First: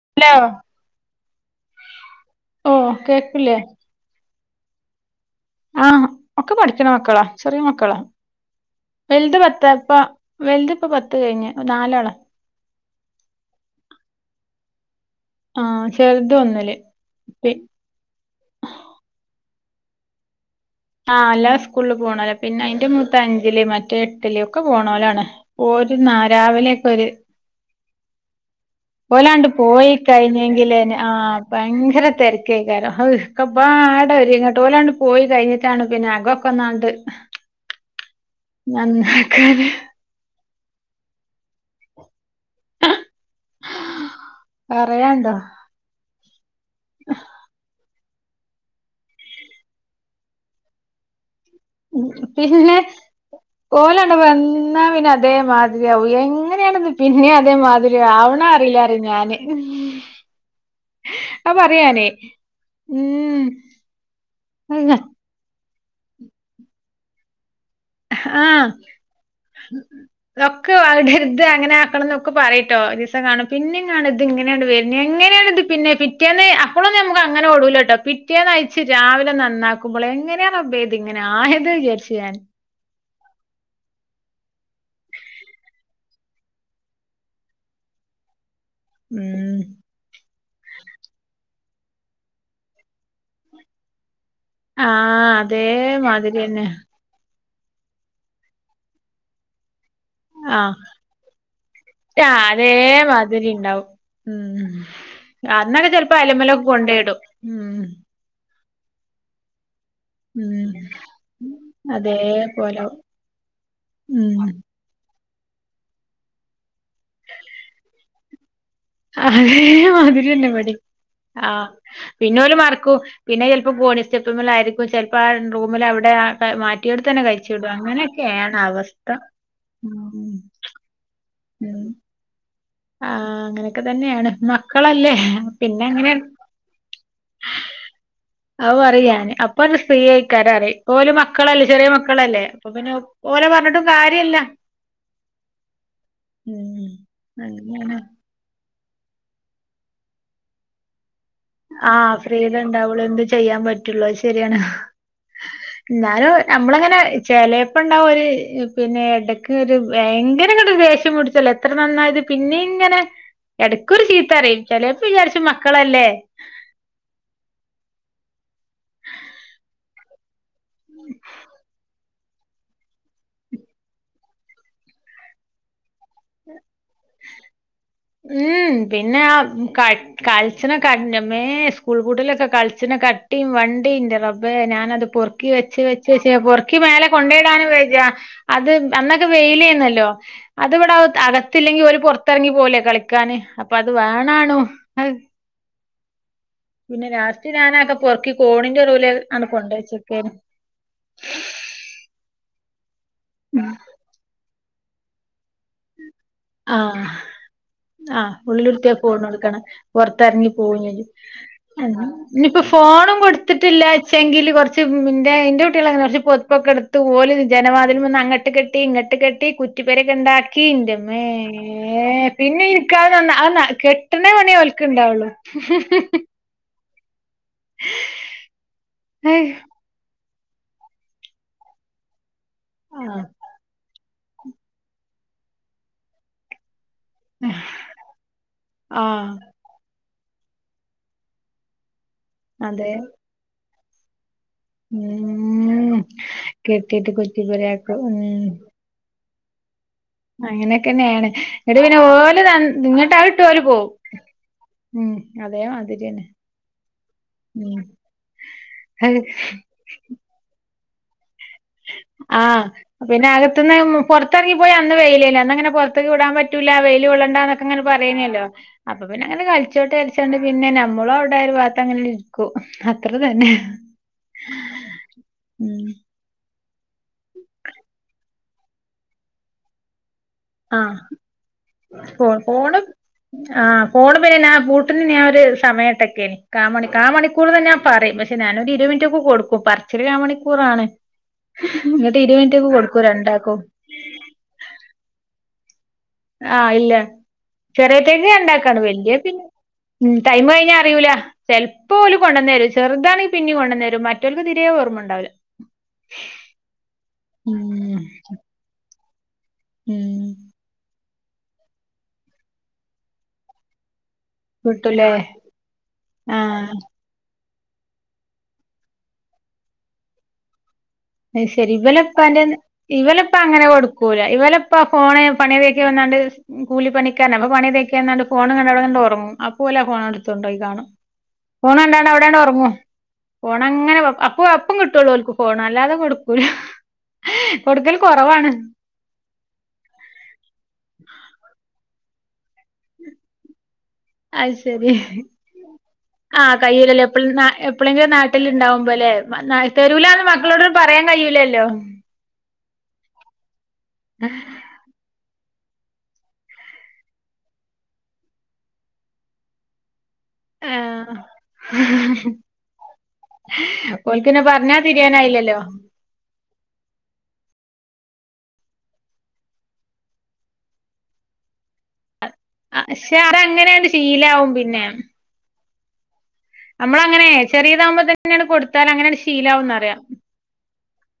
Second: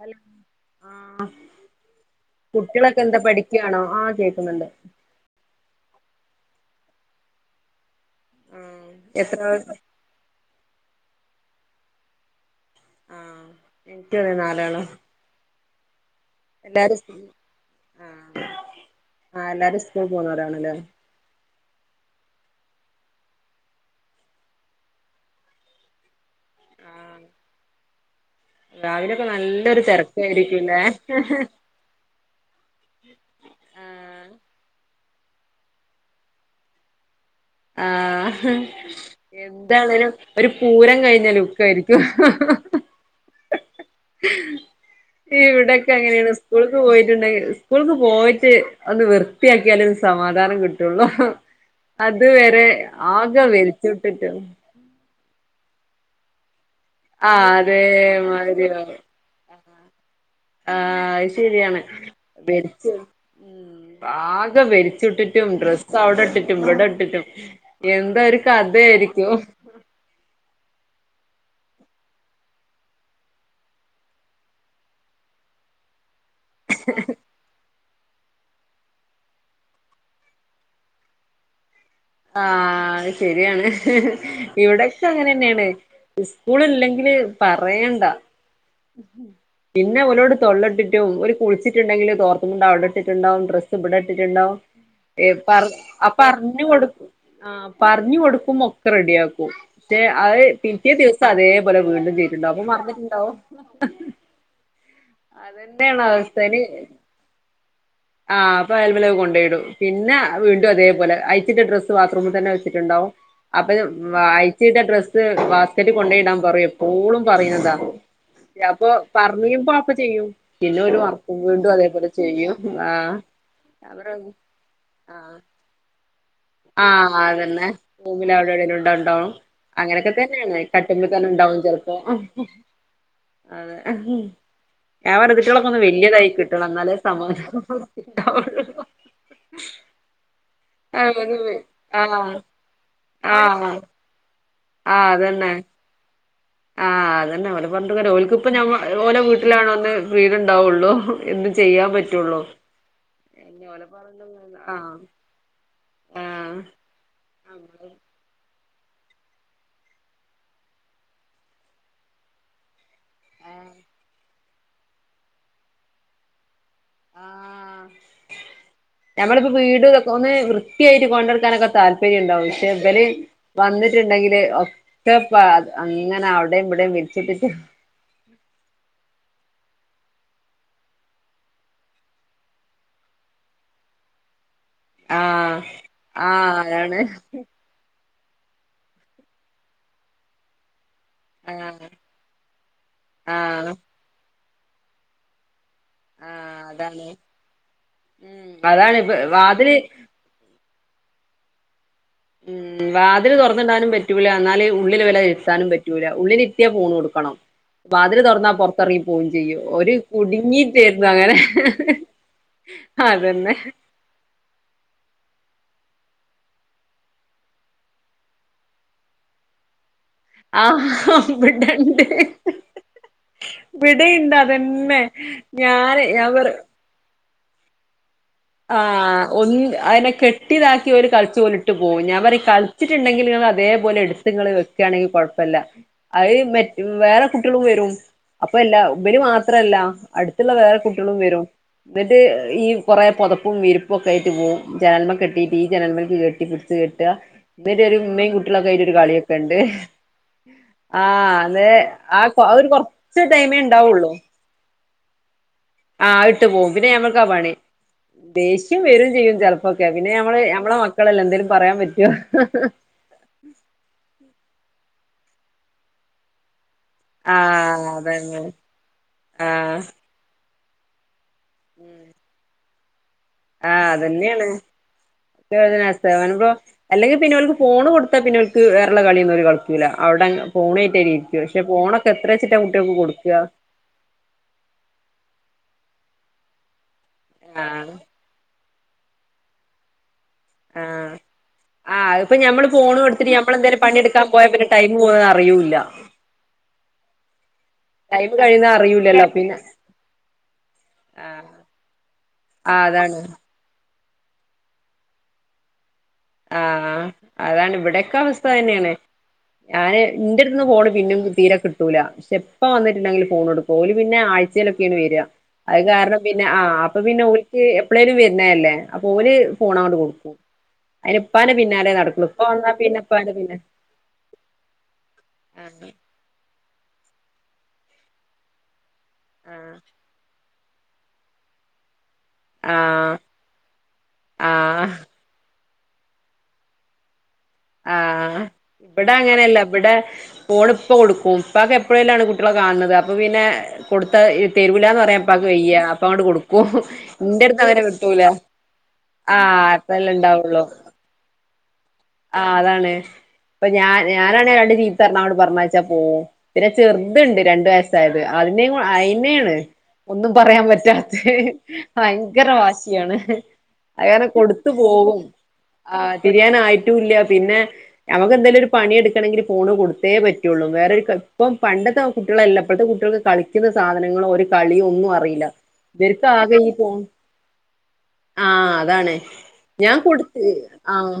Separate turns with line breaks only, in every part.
Hello ആ
ഓ
കുട്ടികളൊക്കെ എന്താ
കേക്കില്ലേ
പഠിക്കുവാണോ ആഹ് കേക്ന്ന്ണ്ട്
ആഹ ഒക്കെ പഠിക്കണ മക്കളാ ചെറിയ മക്കളാ
ആഹ്
വെല്ത്
എത്ര
പത്ത്പ്പ വലുതിപ്പ പത്ത് കഴിഞ്ഞ് നാലാള
ആഹ്‌ എനിക്കതെ നാലാള
ആഹ്‌ ചർത്
എല്ലാരും ആ ആഎല്ലാരും സ്കൂൾ പോണോരാണല്ലേ
ആഹ് അല്ലാ സ്കൂളിൽ പോണോലാ പിന്നെ അയിന്റെ മൂത്ത അഞ്ചില് മറ്റെ എട്ടില് ഒക്കെ പോണോലാണ് ഓല് നാ രാവിലെ ഒക്കൊര്
ആഹ് രാവിലൊക്കെ
ഓലാണ്ട്
നല്ലൊരു
പോയി കഴിഞ്ഞെങ്കിലെ
തിരക്കായിരിക്കുംല്ലേ
ആഹ്‌ ഭയങ്കര തെരക്ക്‌ കേകരം അഹ് ഒക്കപ്പാടങ്ങട്ട് ഒരുര് ഇങ്ങട്ട് ഓലാണ്ട് പോയി കഴിഞ്ഞിട്ടാണ് പിന്നെ അകക്കൊന്നങ്ങട്ട് ഒന്നാണ്ട്
ആ
നന്നാക്കാന്
എന്താണേനും ഒരു പൂരം കഴിഞ്ഞ ലുക്ക്‌ ആയിരിക്കും
പറയാണ്ടോ
ഇവിടൊക്കെ അങ്ങനെയാണ് സ്കൂള്ക്ക് പോയിടട്ട്ണ്ടെങ്കിൽ സ്കൂള്ക്ക് പോയിട്ട് ഒന്ന് വൃത്തിയാക്കിയാലെ സമാധാനം കിടട്ടൊള്ളൂ അത് വരെ
പിന്നെ
ആകെ
ഓലണ്ട്
വലിച്ചിട്ടിട്ട്
വന്നാ പിന്നെ അതേ മാതിരിയാവും എങ്ങനെയാണ് പിന്നെ
ആ അതേ
അതേമാതിരി ആവണ അറിയില്ല അറി ഞാന്
ആഹ് അത് ശരിയാണ് വരിച്ച
ഉം
ഉം ആകെ വരിച്ചിട്ടിട്ട് ഡ്രസ്സ് അവിടെ ഇട്ടിട്ടും ഇവിടെ ഇട്ടിട്ടും എന്താ ഒരു കഥയായിരിക്കും
ഉം [unintelligible] അതൊക്കെ അവിടെ ഇത് അങ്ങനെ ആക്കണം എന്നൊക്കെ പറയട്ടോ ദിവസം കാണും പിന്നെ കാണും ഇത് ഇങ്ങനെയാണ് വരണ് എങ്ങനെയാണ് ഇത് പിന്നെ പിറ്റേന്ന് ആഹ്
[unintelligible]
അങ്ങനെ ഓടൂലകേട്ടോ പിറ്റേന്ന് അയിച്ച് രാവിലെ നന്നാക്കുമ്പോൾ എങ്ങനെയാണ് റബ്ബേ ഇങ്ങനെ ആയത് വിചാരിച്
ആഹ് അത് ശെരിയാണ് ഇവിടൊക്കെ അങ്ങനെന്നെണ് സ്കൂളില്ലെങ്കില് പറയണ്ട
ഉം
പിന്നെ ഓലോട് തൊള്ളട്ടിട്ടും ഓല് കുളിച്ച്ട്ട്ണ്ടെങ്കില് തോർത്തുമുണ്ട് അവിടെട്ടിട്ട്ണ്ടാവും ഡ്രസ്സ് ഇബടെട്ടിട്ട്ണ്ടാവും
ആഹ്
ഏഹ് പറ ആഹ് പറഞ്ഞു
അതേമാതിരിയന്നെ
കൊടുക്കും ആഹ് പറഞ്ഞു കൊടുക്കുമ്പോ ഒക്കെ റെഡിയാക്കും പക്ഷേ അത്
ആഹ്
പിറ്റേ ദിവസം അതേപോലെ വീണ്ടും
ആഹ്
ചെയ്തിട്ടുണ്ടാവും അപ്പൊ മറന്നിട്ടുണ്ടാവും
അതേമാതിരി ഇണ്ടാവും ഉം അന്നരം
അതന്നെയാണ്
ചെലപ്പോ
അവസ്ഥ
അയലിമലൊക്കെ
അയിന്
കൊണ്ടോയിടും ഉം
ആഹ് അപ്പൊ അയലിമ്മലൊക്കെ കൊണ്ടോയിടും പിന്നെ വീണ്ടും
ഉം
അതേപോല അയിച്ചിട്ട ഡ്രസ് ബാത്ത്റൂമിൽ തന്നെ
അതേപോലാവും
വെച്ചിട്ടുണ്ടാവും അപ്പൊ
ഉം
അയിച്ചിട്ട ഡ്രസ് ഇത് ബാസ്ക്കറ്റ് കൊണ്ടോയിടാൻ പറയും എപ്പോഴും പറയുന്നതാ അപ്പൊ പറഞ്ഞയും പാപ്പ
അതേമാതിരി
ചെയ്യും
തന്നെ ഇവടിം
പിന്നെ ഒരു മർക്കും വീണ്ടും അതേപോലെ ചെയ്യും ആഹ്
ക്കുംപിന്നെ ചെലപ്പോ കോണി
അവരത്
സ്റ്റെപ്പിമ്മെലൊ ആയിരിക്കും ചിലപ്പോ ആ
ആഹ്
റൂമിൽ അവിടെ മാറ്റിയെടുത്ത്
ആഹ്
തന്നെ കഴിച്ചു
അതന്നെ
ഇടും
റൂമിൽ അവിടെ എവിടെങ്കിലുംണ്ടാവും അങ്ങനെയൊക്കെ
ഉം
തന്നെയാണ് കട്ടിന്മേൽ തന്നെ ഉണ്ടാവും
ഉം
ചെലപ്പോ
ആഹ്
അതെ
അങ്ങനെയൊക്കെ തന്നെയാണ് മക്കളല്ലേ
അവർ കുട്ടികളാക്ക ഒന്ന്
പിന്നെ അങ്ങനെ
വലിയതായി കിട്ടണം എന്നാലേ സമാ
അഹ് പറയന് അപ്പണ്ട് ഫ്രീ അയ്ക്കാരറിം ഓല് മക്കളല്ലേ ചെറിയ
ആഹ്
മക്കളല്ലേ അപ്പൊ പിന്നെ ഓലെ
ആഹ്
പറഞ്ഞിട്ടും കാര്യല്ല
ആഹ് അത് തന്നെ
ഉം
എന്നന്നെ ഓല
അങ്ങനെയാണ്
പറഞ്ഞ ഓലക്ക് ഇപ്പം ഓല വീട്ടിലാണോന്നേ ഫ്രീഡം ഉണ്ടാവുള്ളു എന്ത് ചെയ്യാൻ
ആഹ്
പറ്റുള്ളൂ
ഫ്രീഡം ഉണ്ടാവുള്ളൂ എന്തും ചെയ്യാൻ പറ്റുള്ളൂ അത് ശരിയാണ്
ആഹ്
എന്നാലും
ആഹ്
നമ്മള അങ്ങനെ ചിലപ്പോ
നമ്മള്
ഉണ്ടാവും ഒരു പിന്നെ എടക്ക് ഒരു ഭയങ്കര ഇങ്ങട് ദേഷ്യം പിടിച്ചല്ലോ എത്ര നന്നായത് പിന്നെ ഇങ്ങനെ
ആഹ്
എടക്കൊരു ചീത്ത പറയും ചിലപ്പ വിചാരിച്ചും മക്കളല്ലേ
ആഹ് ഞമ്മളിപ്പോ വീടക്കെ ഒന്ന് വൃത്തിയായിട്ട് കൊണ്ടടുക്കാനൊക്കെ താല് പ്പര്യം ഉണ്ടാവും പക്ഷേ ഇവര് വന്നിട്ടുണ്ടെങ്കില് ഒക്കെ അങ്ങനെ അവിടെയും ഇവിടെയും വിരിച്ചിട്ടിട്ട്
ഉം പിന്നെ ആഹ് ക കൾച്ച്ണേകൺന്റെമേ സ്കൂൾ പൂട്ടിലൊക്കെ കൾച്ച്നെ കട്ടിം വണ്ടിം ന്റെ റബ്ബേ ഞാന അത് പൊറുക്കി
ആഹ്
വെച്ച് വെച്ച് വെച്ച്
ആഹ്
പൊറുക്കി
അതാണ്
മേല കൊണ്ടയിടാനും വേയ്യാ അത് അന്നൊക്കെ വെയില അരുന്നല്ലോ അത് ഇവിടെ അകത്തില്ലെങ്കി
ആഹ്
ഓല്‌ പുറത്തിറങ്ങി പോല കളിക്കാന്
ആഹ്
അപ്പൊ അത് വേണാണോ അഹ്
ആഹ് അതാണ്
പിന്നെ ലാസ്റ്റ് ഞാനൊക്കെ പൊറുക്കി
ഉം
കോണിന്റെ
അതാണ്
ഒരൂലെ
ഇപ്പ
ആണ് കൊണ്ട്
വാതില്
വച്ചത് ഉ [unintelligible]
ഉം വാതില് തുറന്നിടാനും പറ്റൂല്ല എന്നാല് ഉള്ളില് ഇരുത്താനും പറ്റൂല ഉള്ളി ഉള്ളിലിരിത്തിയാ ഫോൺ
ആഹ്
കൊടുക്കണം വാതിൽ
ആഹ്
തുറന്നാൽ
ഉള്ളിലുരുത്തിയ
പുറത്തിറങ്ങി പോവും
കോണിട്ക്കണം
ചെയ്യും ഒരു
പൊറത്തെറങ്ങി
കുടുങ്ങിട്ടായിരുന്നു അങ്ങനെ
ഇനിപ്പോ ഫോണും
അതന്നെ
കൊടുത്തിട്ടില്ല പക്ഷെങ്കില് കുറച്ച് എന്റെ കുട്ടികളങ്ങനെയാ കുറച്ച് പൊരിപ്പൊക്കെ എടുത്ത് ഓല് ജനവാതിൽ വന്ന് അങ്ങട്ട് കേട്ടി ഇങ്ങട്ട് കെട്ടി കുറ്റിപ്പരക്കെ ഉണ്ടാക്കി
ഇവിടണ്ട്
അത് കെട്ടണ
ഇവിടീണ്ട
പണിയേ ഓൽക്ക്
അതന്നെ
ഇണ്ടാവുള്ളു
ഞാനെ ഞ വർ
[unintelligible]
ആഹ്
അയ്
ഒൻ അതിനെ കെട്ടിതാക്കി ഒരു കേട്ടി ഇതാക്കി കളിച്ച ഓൽ ഇട്ട് പോവും ഞാൻ പറി കളിച്ചിട്ടണ്ടെങ്കിൽ ങ്ങള് അതേപോലെ എടുത്ങ്ങൾ വെക്കാണെങ്കിൽ കുഴപ്പല്ല അത് മ വേറെ കുട്ടികളും വരും അപ്പ എല്ല ഇബര്
ആഹ്
മാത്രല്ല അടുത്തുള്ള വേറെ കുട്ട്യാളും വരും എന്നിട്ട് ഈ
അതെ
കൊറെ പുൊതപ്പും വിരിപ്പും ഒക്കെ ആയിട്ട് പോവും ജനന്മ കെട്ടിട്ട് ഈ
ഉം
ജനന്മക്ക്‌ കെട്ടി ഇട്ത്
കെട്ടിട്ട്
കെട്ട്യാ ന്നട്ടൊരു ഒരു
കുറ്റിപ്പെരയാക്കും
ഇമമീം
ഉം
കുട്ടികളൊക്കായിട് കളിയൊക്കെ ഉണ്ട്
അങ്ങനെയൊക്കെ തന്നെയാണ്
ആഹ് അത്
ഇങ്ങട്ട് പിന്നെ ഓലെ
ആ
നൻ
ഒരു
ങ്ങട് അത്
കൊറച്ച്
ഇട്ട്
ടൈമേ
ഓല് പോവും
ഉണ്ടാവുള്ളൂ
ഉം അതേ മ
ആഹ് ഇട്ട് പോവും പിന്നെ ഞമ്മൾക്കാ പണി ദേഷ്യം വരും
ഉം
ചെയ്യും ചെലപ്പോക്കെ പിന്നെ ഞമ്മള്ടെ മക്കളെല്ല എന്തേങ്കലും പറയാൻ പറ്റുവോ
ആഹ് പിന്നെ അകത്തുന്ന് പുറത്തിറങ്ങിപ്പോയി അന്ന് വെയിലല്ലേ അന്ന അങ്ങനെ പുറത്തേക്ക് വിടാൻ പറ്റൂല്ല വെയ് കൊള്ളേണ്ട എന്നൊക്കെ ഇങ്ങനെ
ആഹ് അതന്നെ
പറയുന്നല്ലോ അപ്പൊ പിന്നെ അനെ
ആഹ്
കളിച്ചോട്ടെ കളിച്ചാണ്ട് പിന്നെ നമ്മളോ ഒരു ഭാഗത്തങ്ങനെ ഇരിക്കും അത്ര തന്നെ
ആഹ അതന്നെയാണ്
ഉം
[unintelligible] അല്ലെങ്കിൽ പിന്നെ ഓല്ക്ക് ഫോണ് കൊടുത്താ പിന്നെലോ ക്ക്‌ വേറെള്ള കളിയൊന്നോല് കളികൂല അവിടെ
ആഹ്
ഫോണേറ്റോലിരിക്കും പക്ഷെ
ഫോ
ഫോണൊക്കെത്രച്ച്ട്ടാ
ഫോണ്
കുട്ട്യാൾക് കൊട്ക്ക
ആഹ് ഫോണ് മ്മല് നാൻ പൂട്ടിന് ഞനൊരു സമയട്ടക്കേനി കാ മണി കാ മണിക്കൂർന്ന് ഞാ
ആഹ്
പറിം പക്ഷെ പക്ഷേ ഞാനൊരു ഇര് വെ മിന് റ്റൊക്കെ കൊടുക്കും പറ പർച്ചില് ക്കാ മണിക്കൂറാണ്
ആഹ് ആഹ്
ഇങ്ങട്ട്
അതിപ്പോ
ഇരുവെ
ഞമ്മള്
മിൻറ്റൊക്കെ
ഫോണ്
കൊടുക്കൂ
കൊടുത്തിട്ട്
രണ്ടാക്കും
ഞമ്മളെന്തേലും പണിയെടുക്കാൻ പോയ പിന്നെ ടൈം പോണറിയൂല്ല
ആഹ് ഇല്ല ചെറിയറ്റേക്ക്
ടൈം കഴിയുന്നത്
രണ്ടാക്കാണ് വല്ല്യ‌
അറിയൂല്ലല്ലോ
പിന്നെ ഉം ടൈമ് കഴിഞ്ഞാ അറിയൂല
ആഹ്
ചെൽപ്പോല് കൊണ്ടന്നെരും
ആഹ് അതാണ്
ചെറ്താണെങ്കി പിന്നിം കൊണ്ടന്നെരും മറ്റോ ല്ക്ക് തിരെയോർമ്മണ്ടാവൂല്ല
ആഹ് അതാണ് ഇവിടെക്കെ അവസ്ഥ അതെന്നേണ് ഞാന്
ഉം
ഇന്റെട്ത്ത്ന്ന് ഫോണ് പിന്നിം തീരെ കിട്ടൂല പക്ഷെ ഇപ്പ വന്ന്ട്ട്ണ്ടെങ്കില് ഫോണൊടുക്കും ഓല് പിന്നെ ആഴ്ചേലൊക്കെയാണ്
കിട്ടൂലേ
വെരാ അത് കാരണം പിന്നെ ആഹ് അപ്പ പിന്നോൽക്ക് എപ്പളേലും വെര്ണെല്ലേ അപ്പൊ ഓല് ഫോണങ്ങണ്ട് കൊടുക്കും അതിന് ഇപ്പാന്റെ
അഹ്ശരി
പിന്നാലെ നടക്കുള്ളൂ ഇപ്പ
ഇവെലെപ്പാന്റെന്നെ
വന്നാ പിന്നെ ഇപ്പാന്റെ പിന്നെ
ഇവലെപ്പങ്ങനെ കൊടുക്കൂല ഇവലെപ്പ ഫോണ് പണിയതിയാക്കി
ആഹ്
വന്നാണ്ട് കൂലിപ്പണിക്കന്നെ അപ്പ പണി മതിയാക്കി വന്നാണ്ട് ഫോണ് കണ്ടാണ്ടാണ്ടൊറങ്ങും
ആഹ്
അപ്പോലാ ഫോണാണ്ടെടുത്തുണ്ടോയി കാണും ഫോണ് കണ്ടാണ്ട് ഓലാണ്ടോർങ്ങും
ആഹാ
ഫോണങ്ങനെ വെ അപ്പ അപ്പം കിട്ടൊള്ളൂ ഓൽക്ക് ഫോണ് അല്ലാതെ കൊടുക്കൂല കൊടുക്കല്
ആഹ്
കൊറവാണ്
ഇബടങ്ങനെല്ല ഇബടെ ഫോണ് ഇപ്പ കൊടുക്കും ഇപ്പാക്കെപ്പെളേലുവാണ് കുട്ട്യളെ കാണ്ണത് അപ്പൊ പിന്നെ കൊടുത്ത
അത്
തെരൂലാന്ന്
ശരി
പറയാ ഇപ്പാക്ക് വെയ്യ അപ്പത്ങ്ങട്ട്
ആഹ്
കൊടുക്കും
കയ്യൂലല്ലോ എപ്പളും നാ
ഇന്റെട്ത്ത്ന്നങ്ങനെ
എപ്പളെങ്കിലും
കിട്ടൂല
നാട്ടില്ണ്ടാവുമ്പല്ലേ
ആഹ് അതന്നെണ്ടാവൊള്ളു
പറയാ കയ്യൂലല്ലോ?
ആ അതാണ് ഇപ്പ ഞാ ഞാനാണെ രണ്ട് ചീത്തറഞ്ഞാ അങ്ങട്ട് പറഞ്ഞയ്ച്ചാ പോവും പിന്നെ ചെറ്ത്ണ്ട് രണ്ടു വയസ്സായത് അതിനെയ അയിന്നേണ് ഒന്നും പറയാം
ആഹ്
പറ്റാത്തെ ഭയങ്കര വാശിയാണ് അറിയാതെ
ഓൽക്ക്ന്നെ
കൊടുത്തു
പറഞ്ഞാ
പോവും
തിരിയാനായില്ലല്ലോ
ആ തിരിയാനായിട്ടുല്ല്യ പിന്നെ ഞമ്മക്കെന്തേലൊരു പണിയെടുക്കണങ്കില് ഫോണ് കൊടുത്തേ പറ്റൊള്ളൂ വേറൊരു കളി ഇപ്പം പണ്ടത്തെ കുട്ടിയളല്ല ഇപ്പളത്തെ
പക്ഷെ
കുട്ടിയൾക്ക് കളിക്കുന്ന
അതങ്ങനെയാണ്ട്
സാധനങ്ങളോ ഒരു
ശീലാവും പിന്നെ
കളിയോ ഒന്നും അറീല്ല ഇവര്ക്ക് ആകെ ഈ ഫോൺ
നമ്മളങ്ങനെ ചെറിയതാവുമ്പോ തന്നെയാണ്ട്
ആ
കൊടുത്താൽ
അതാണ്
അങ്ങനെയാണ്ട്
ഞാൻ
ശീലാവുംന്നറിയാ
കൊടു മ്മ് ആഹ്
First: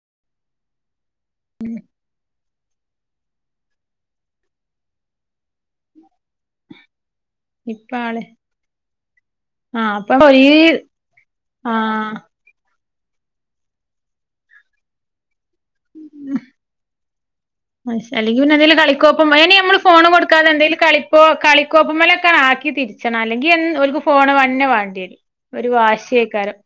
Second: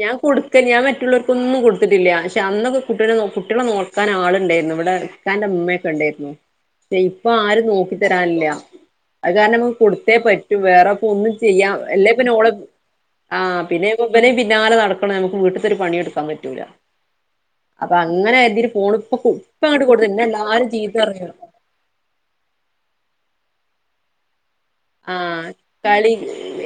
ഞാൻ കൊടുക്കല്ല്യ ഞാം മറ്റുള്ളോർക്കൊന്നും കൊടുത്തിട്ടില്ല പക്ഷെ അന്നൊക്കെ കുട്ടിനെ കുട്ടിയളെ നോക്കാനാള്ണ്ടായിരുന്നു ഇവടെ ഇക്കാന്റെ ഇമ്മയെക്കെണ്ടായ്രുന്നു പക്ഷേ ഇപ്പൊ ആരും
ഇപ്പ ആള്
നോക്കിതരാനില്ല്യ അത്കാരണം നമ്മക്ക്
ആഹ്
കൊടുത്തേ
അപ്പൊ ഈ
പറ്റു വേറെപ്പൊന്നും ചെയ്യാം എല്ലേ
ആഹ്
പിന്നോളെ ആഹ് പിന്നെപ്പൊ ഇബലിം പിന്നാലെ നടക്കണം നമ്മക്ക് വീട്ട്ത്തൊരു പണിം എട്ക്കാപറ്റൂല.
അഹ് ശെരി അല്ലെങ്കി പിന്നെന്തേലും കളിക്കോപ്പും
ഇപ്പ
ഇനിയമ്മള്
അങ്ങോട്ട് കൊടുത്ത്
ഫോണ്
എന്നെ എല്ലാരും
കൊടുക്കാതെന്തെങ്കിലും
ചീത്ത
കളിപ്പൊ
പറയും
കളി കളിക്കോപ്പ്മ്മലൊക്കെ ആക്കിതിരിച്ചണം അല്ലെങ്കി എന്നും ഓൽക്ക് ഫോണ് തന്നെ വാണ്ടി
ആഹ് കളി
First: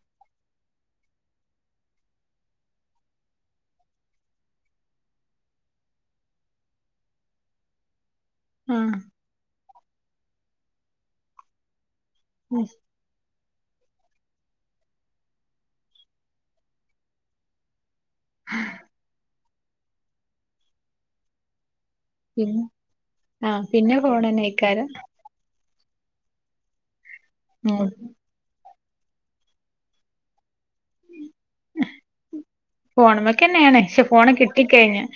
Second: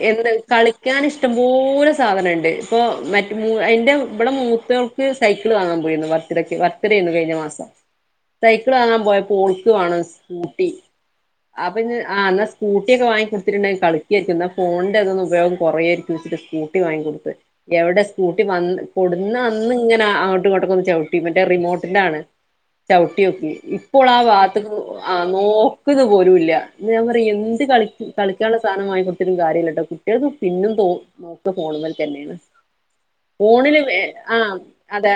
എന്ത്? കളിക്കാനിഷ്ടംപോലെ സാധനെണ്ട് ഇപ്പൊ മറ്റ് മൂ എന്റെ ഇബളെ മൂത്ത ൾക്ക് സൈക്കിള് വാങ്ങാൻ പോയ്രുന്നു ബർത്ത്ടക്ക് ബർത്ത്ഡേര്ന്നു കഴിഞ്ഞമാസം സൈക്കിള്
ആഹ്
വാങ്ങാൻപോയപ്പോ ഓൾക്ക് വാണം സ്കൂട്ടി അപ്പന്നെ ആ ഇന്നാ സ്കൂ ട്ടിയൊക്കെ വാങ്ങി കൊട്ത്ത്ട്ട്ണ്ടെങ്കി കളിക്കുവായിരിക്കും ഇന്നാ ഫോണിന്റെ ഇതൊന്ന് ഉപയോഗം കൊറേയ്ര്ക്കു വെച്ച്ട്ട് സ്കൂട്ടിവാങ്ങികൊട്ത്ത് എവ്ടെ സ്കൂട്ടി വന്ന് കൊടുന്നന്ന്ങ്ങെനെ അങ്ങോട്ടുങ്ങോട്ടൊക്കൊന്ന് ചവ്ട്ടി മറ്റേ റിമോട്ടിന്റാണ്
പിന്നെ
ചൗട്ടിയോക്കി
ആഹ് പിന്നെ
ഇപ്പോളാവാത്ത്ക്ക്
ഫോണെന്നേക്കാരം
ആഹ് നോക്ക്ന്ന് പോലുല്ല്യ ഞാപറിയാ എന്ത്
ഉം
കളിക്ക് കളി കുട്ടികൾക്ക് സാനംമാങ്ങിക്കൊട്ത്തിട്ടുംകാര്യല്ലട്ടൊ കുട്ടികൾക്ക് പിന്നും തോ നോക്ക ഫോണു മേമൽതന്നെയാണ്
ഫോണ് മക്കെതന്നെയാണ് പ ക്ഷെഫോണ് കിട്ടിക്കഴിഞ്ഞ
അതെ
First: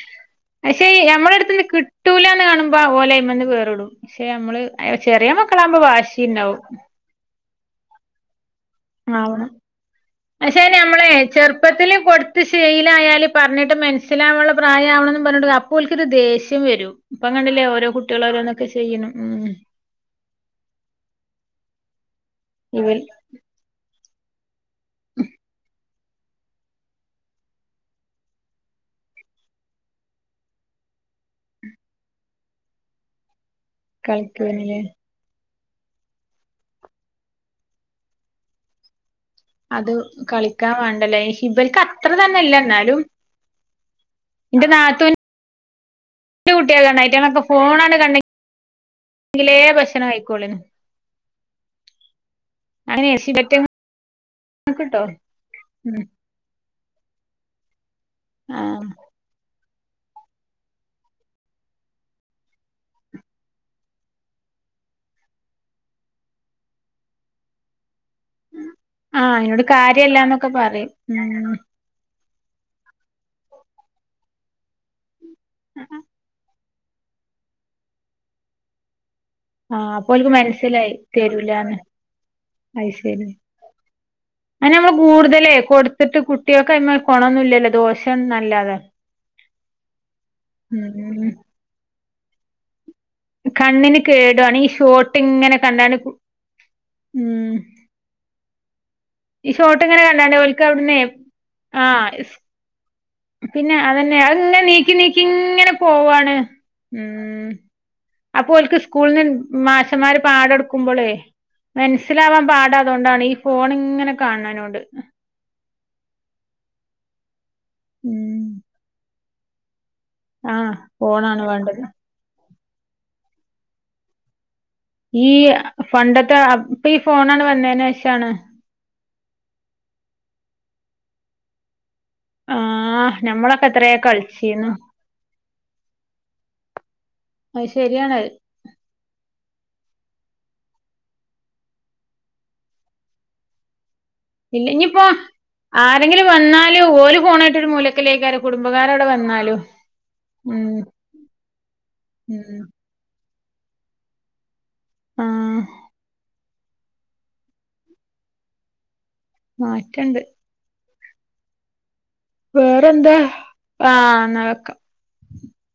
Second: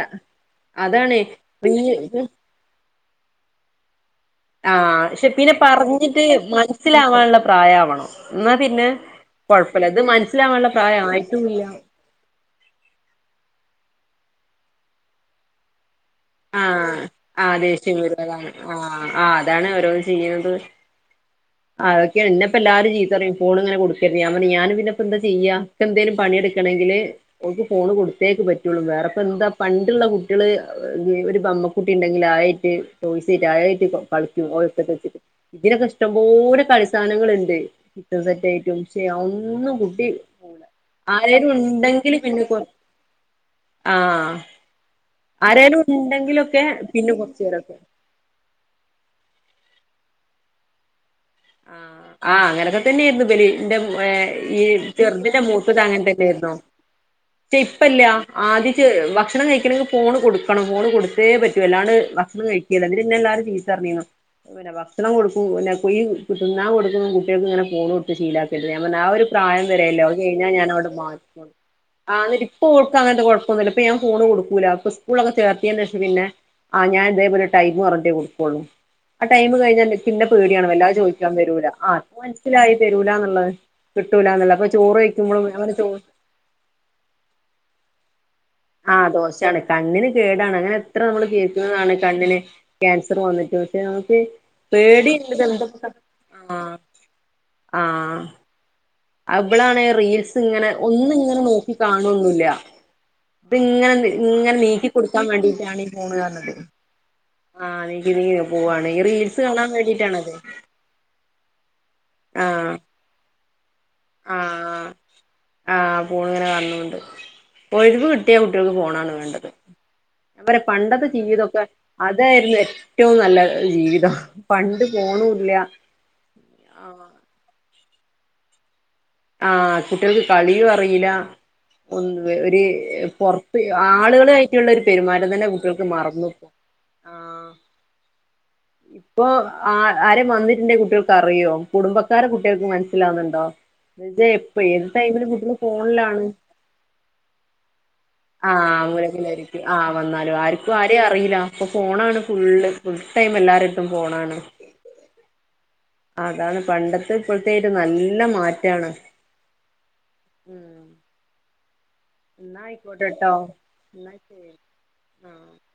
പഷെ
അതാണ് റീ
ഞമ്മളെട്ത്ത്ന്ന്കിട്ടൂലന്ന്കാണുമ്പോ ഓലയ്മന്ന് വേറ്ടും പഷെ അമ്മള് ചെറിയമക്കളാവുമ്പോ വാശിണ്ടാവും
സ്സിലാവാൻള്ളപ്രായവണംന്നാപിന്നെ
ആവണം പഷെ
പ്രായായിട്ടുല്ല
നമ്മളെചെറുപ്പത്തില് കൊട് ഇത് ശീലായാല് പർഞ്ഞിട്ട് മൻസ്സിലാവുൻള്ള പ്രായാണന്നും പർഞ്ഞിട്ട് അപ്പോൽക്കൊരു ദേഷ് ഷ്യംവരും
ആഹ് ആഹ്
ഇപ്പങ്ങണ്ടില്ലേഓരോ
ദേഷ്യം
കുട്ടിയൊളൊഓരോന്നൊക്കെ ചെയ്യ്ണെ ഉം
ചെയ്യണത് അതൊക്കെഇന്നപ്പെ
ഇവൽ
എല്ലാരുംചീത്ത പറയും ഫോണ്ഇങ്ങനെകൊടുക്കല്ലെ ഞാൻപർഞ്ഞ് ഞാന്ഇതിനെപ്പെന്താചെയ്യാ എന്തേലുംപണിയെടുക്കണെങ്കില് ഓക്ക് ഫോണ്കൊടുത്തേക്ക്പറ്റൊള്ളൂ വേറെപ്പന്താ പണ്ടുള്ളകുട്ടിയള് ഒരുബമ്മക്കുട്ടിണ്ടെങ്കിലായി ട്ടൊയ്സ്സെറ്റ് അയെറ്റ്കളിക്കും ഓര്
കളിക്കാണ്ല്ലേ
എടുത്തിട്ട്‌ വച്ചിട്ട് ഇതിനൊക്കെ ഇഷ്ടം പോട് കളിസാനങ്ങള്ണ്ട് കിച്ചൻസെറ്റായിട്ടും ശെ
അത്
ഒന്നുംകുട്ടി പോവുല
കളിക്കാൻ വേണ്ടല്ലേ
ആരെലും
ഇബൽക്ക് അത്ര
ഉണ്ടെങ്കില് പിന്നെ
തന്നെല്ല
കൊറ
എന്നാലും
ആഹ് ആരേലുംഉണ്ടെ
ന്റെ കുട്ട്യാൾകാണേ അയ്റ്റങ്ങളൊക്കെ ഫോണാണ്ട്കൺ [inaudible] ലേ ഭക്ഷണം കഴിക്കോള്ളേനി
ആഹ് ആഹ് അങ്ങനൊക്കെതന്നെയ്രുന്നുബെല് ന്റെഹെ ഈ
കിട്ടോ
ചെറുതിന്റെമൂത്തത്അങ്ങൻത്തെ യെര്ന്നു ഇപ്പല്ല ആദ്യ ചെ
ആഹ്
ഭക്ഷണംകഴിക്കണെങ്ക ഫോണ്കൊട്ക്കണം ഫോണ്കൊടുത്തേപറ്റൂ അല്ലാണ്ട്ഭക്ഷണംകഴിക്ക്യേല്ല ന്നിട്ട്ന്നെഎല്ലാരും ചീത്തറ്ഞ്ഞീന്നു പിന്നെഭക്ഷണംകൊടുക്കും പിന്നെകുയ് കിട്ടുന്നകൊട്ക്കുന്ന കുട്ടിയാൾക്ക്ങ്ങനെ ഫോണൊട് ശീലക്കാര്ത് ഞാൻപറഞ്ഞു ആഒരു
ആഹ് അയിനോട്
പ്രായംവരെല്ലെ
കാര്യല്ലാന്നൊക്കെ പറയും
അഹ്കഴിഞ്ഞാഞാനങ്ങ്ട്ട്മാറ്റും
ഉം
ആന്നിട്ട്പ്പൊൾക്കങ്ങൻത്തെ കൊഴപ്പൊന്നുല്ല ഇപ്പഞാൻ ഫോണ്കൊടുക്കൂല ഇപ്പസ്കൂൾളൊക്കെ ചേർത്തിയെന്നെ ശേഷം പിന്നെ ആഹ് ഞാൻഇതേപോലെ ടൈം പറഞ്ഞ്ട്ടെകൊട്ക്കോള്ളൂ ആ
ആഹ്
ടൈമ്കഴിഞ്ഞാല്
അപ്പോൽക്ക്
പിന്നെപേടിയാണ്
മനസ്സിലായി
വല്ലാതെചോയിക്കാൻ വരൂല
തരൂലാന്ന്
ആഹ് ഇപ്പോമൻസ്സിലായി
അത് ശരി
തരൂലന്നുള്ളത് കിട്ടൂലന്നുള്ള ഇപ്പൊചോറ്യ്ക്കുമ്പോഴും ഞാൻ പറഞ്ഞുചോറ്
കുട്ടികൾക്ക്യ്മ്മെ കൊണൊന്നുല്ലല്ലോ ദോഷാന്നല്ലാതേ
ആ ദോശാണ് കണ്ണിന്കേടാണ്
ഉം
അങ്ങനെഎത്രനമ്മള് കേക്ക്ന്നതാണ്കണ്ണിന് ക്യാൻസറ് വന്നിട്ടു
കണ്ണിന്
പഷെ
കേടുവാണ് ഈ ഷോട്ട്
പേടിണ്ട്‌
ഇങ്ങനെ കണ്ടാണ്ട്
[unintelligible]
കു
ആഹ്
ഉം
ആഹ്
ഈ
അവളാണ്
ഷോട്ട്ങ്ങനെ
റീൽസ്
കണ്ടാണ്ടേ
ഇങ്ങനെ
ഓൽക്കവ്ട്ന്നെ
ഒന്നും ഇങ്ങനെ നോക്കി
ആഹ് ഇസ്
കാണൊന്നുല്ല ഇതിങ്ങനെ
പിന്നെഅതന്നെ
ഇങ്ങനെ
അത്ങ്ങനെ
നീക്കി കൊടുക്കാൻ വേണ്ടിയിട്ടാണ് ഈ ഫോണ്
നീക്കിനീക്കിഇങ്ങനെപോവാണ്
പറഞ്ഞത്
ഉം
ആഹ് നീക്കി നീക്കി
അപ്പൊഓൽക്ക്
പോവാണ് ഈ
സ്കൂൾന്ന്
റീൽസ് കാണാൻ വേണ്ടിട്ടാണത്
മാഷന്മാര്പാടം എടുക്കുമ്പോളേ മൻസ്സിലാവാൻ
ആഹ്
പാടാഅതൊണ്ടാണ് ഈഫോണ്ങ്ങനെകാണാനോണ്ട്
ആഹ് ആഹ് ഫോൺങ്ങനെകാൺണൊണ്ട് ഒഴിവ്
ഉം
കിട്ടിയകുട്ടിയൊൾക്ക് ഫോണാണ് വേണ്ടത്
ആഹ്
ഞാൻപറപണ്ടത്തെ
ഫോണാണ്
ജീവിതൊക്കെ
വേണ്ടത്
അതായ്രുന്നു ഏറ്റവുംനല്ലജീവിതം പണ്ട്
ഈ
ഫോണൂല്ല
പണ്ടത്തെ അപ്പ് ഇപ്പൊഈ ഫോണണ് വന്നേനേശാണ്
ആഹ് കുട്ടികൾക്ക് കളിയും അറിയില്ല ഒന്നും ഒര്
ആഹ്
പൊറത്ത്
ഞമ്മളൊക്കെ എത്രേ
ആളുകളു ആയിട്ടുള്ള
കളിച്ചീന്നു
ഒരു പെരുമാറ്റം തന്നെ കുട്ടികൾക്ക് മറന്നു
അത് ശെരിയാണ്
ഇപ്പോ ആ ആരെ വന്നിട്ടുണ്ടേ കുട്ടികൾക്ക് അറിയോ കുടുംബക്കാരെ കുട്ടികൾക്ക് മനസ്സിലാവുന്നുണ്ടോ നിന്റെ
ഇല്ല ഞ്ഞിപ്പോ ആരെങ്കിലും വന്നാല് ഓല് ഫോണായിട്ട് ഒരു മൂല
ആഹ് മൂലെത്തന്നെയായിരിക്കും ആഹ് വന്നാലും
ഉം
ആർക്കും ആരെയെ അറിയില്ല ഇപ്പോ ഫോണാണ്
ഉം
ഫുള്ള് ഫുൾ ടൈം എല്ലാരടെ അടുത്തും ഫോണാണ്
ആഹ്
അതാണ് പണ്ടത്തെ ഇപ്പോഴത്തെലും നല്ല മാറ്റാണ്
മാറ്റണ്ട്
ഉം എന്നാ
വേറെന്താ
ആയിക്കോട്ടെട്ടോ
ആഹ് എന്നാ വെക്കാം
ആഹ്